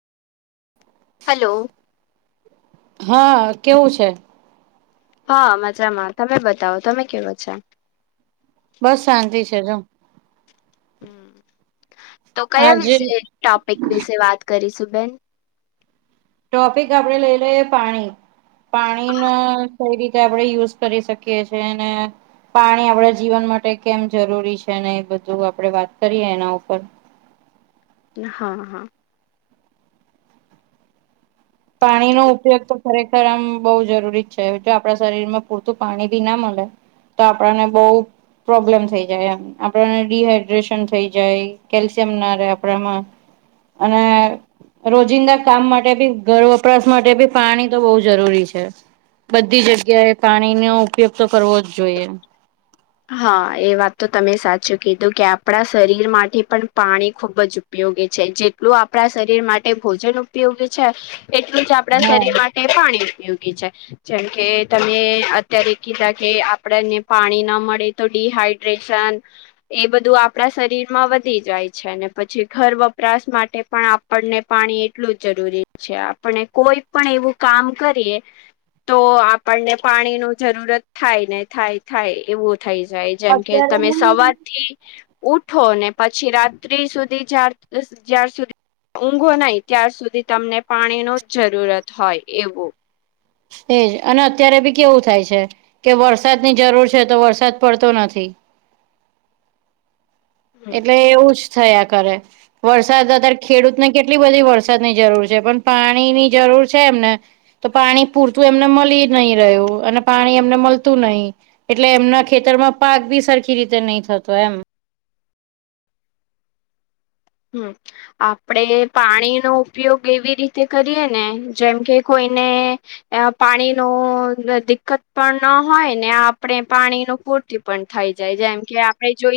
hello હા કેવું છે હા મજરામાં તમે બતાવો તમે કેવો છેો બસ શાંતિ છે તમ હ તો કયા આજે વિશે ટોપિક વિશે વાત કરીશું બેન ટોપિક આપણે લઈ લઈએ પાણી પાણી ન કઈ રીતે આપણે યુઝ કરી શકીએ છે અને પાણી આપડા જીવન માટે કેમ જરૂરી છે ને એ બધું આપડે વાત કરીએ એના ઉપર હા હા પાણી નો ઉપયોગ ખરેખર આમ બહુ જરૂરી છે જો આપણા શરીર માં પૂરતું પાણી ભી ના મળે તો આપણને બહ પ્રોબ્લેમ થઈ જાયમ આપણાને ડડીહાઈડ્રેશન થઈ જાય કેલ્શિયમ ના ર આપણામાં અને રોજિંદા કામ માટે બી ઘર વપરાશ માટે બી પાણી તો બહુ જરૂરી છે બધી જગ્યાએ પાણીનોો ઉપયોગ તો કરવો જ જોઈએ હા એ વાત તો તમે સાચું કીધું કે આપણા શરીર માટે પણ પાણી ખુબ જ ઉપયોગી છે જેટલું આપણા શરીર માટે ભોજન ઉપયોગી છે એટલું જ આપણા હા શરીર માટે તે પાણી ઉપયોગી છે જેમ કે તમે અત્યારે કીધા કે આપડને પાણી ના મળે તો િહાઈડ્રેશન એ બધું આપણા શરીર માં વધી જાય છે અને પછી ઘર વપરાશ માટે પણ આપણને પાણી એટલું જરૂરી છે આપને કોઈ પણ એવું કામ કરીએ તો આપણને પાણી ન જરૂરત થાય ને થાય થાય એવું થઈ જાય જેમ કે અત્યારે તમે ને સવાર થી ઉઠો ને પછી રાત્રિ સુધી જાર જ્યાર સુધી ઊંઘો નહી ત્યાાર સુધી તમને પાણી ન જ જરૂરત હોય એવું એજ અને અત્યારે ભી કેવું થાય છે કે વરસાદની જરૂર છે તો વરસાદ પડતો નથી હમ એટલે એવું જ થયા કરે વરસાદ અત્યારે ખેડૂતને કેટલી બધી વરસાદની જરૂર છે પણ પાણીની જરૂર છે એમને તો પાણી પૂરતું એમને મળી નહી રહ્યું અને પાણી એમને મળતું નહી એટલે એમના ખેતરમાં પાક બી સરખી રીતે નહી થતો એમ હમ આપડે પાણીનોો ઉપયોગ એવી રીતે કરીએ ને જેમ કે કોઈને પાણી ન દિકકત પણ ન હોય ને આપણે પાણી ન પૂરતી પણ થઈ જાય જેમ કે આપણે જોઈ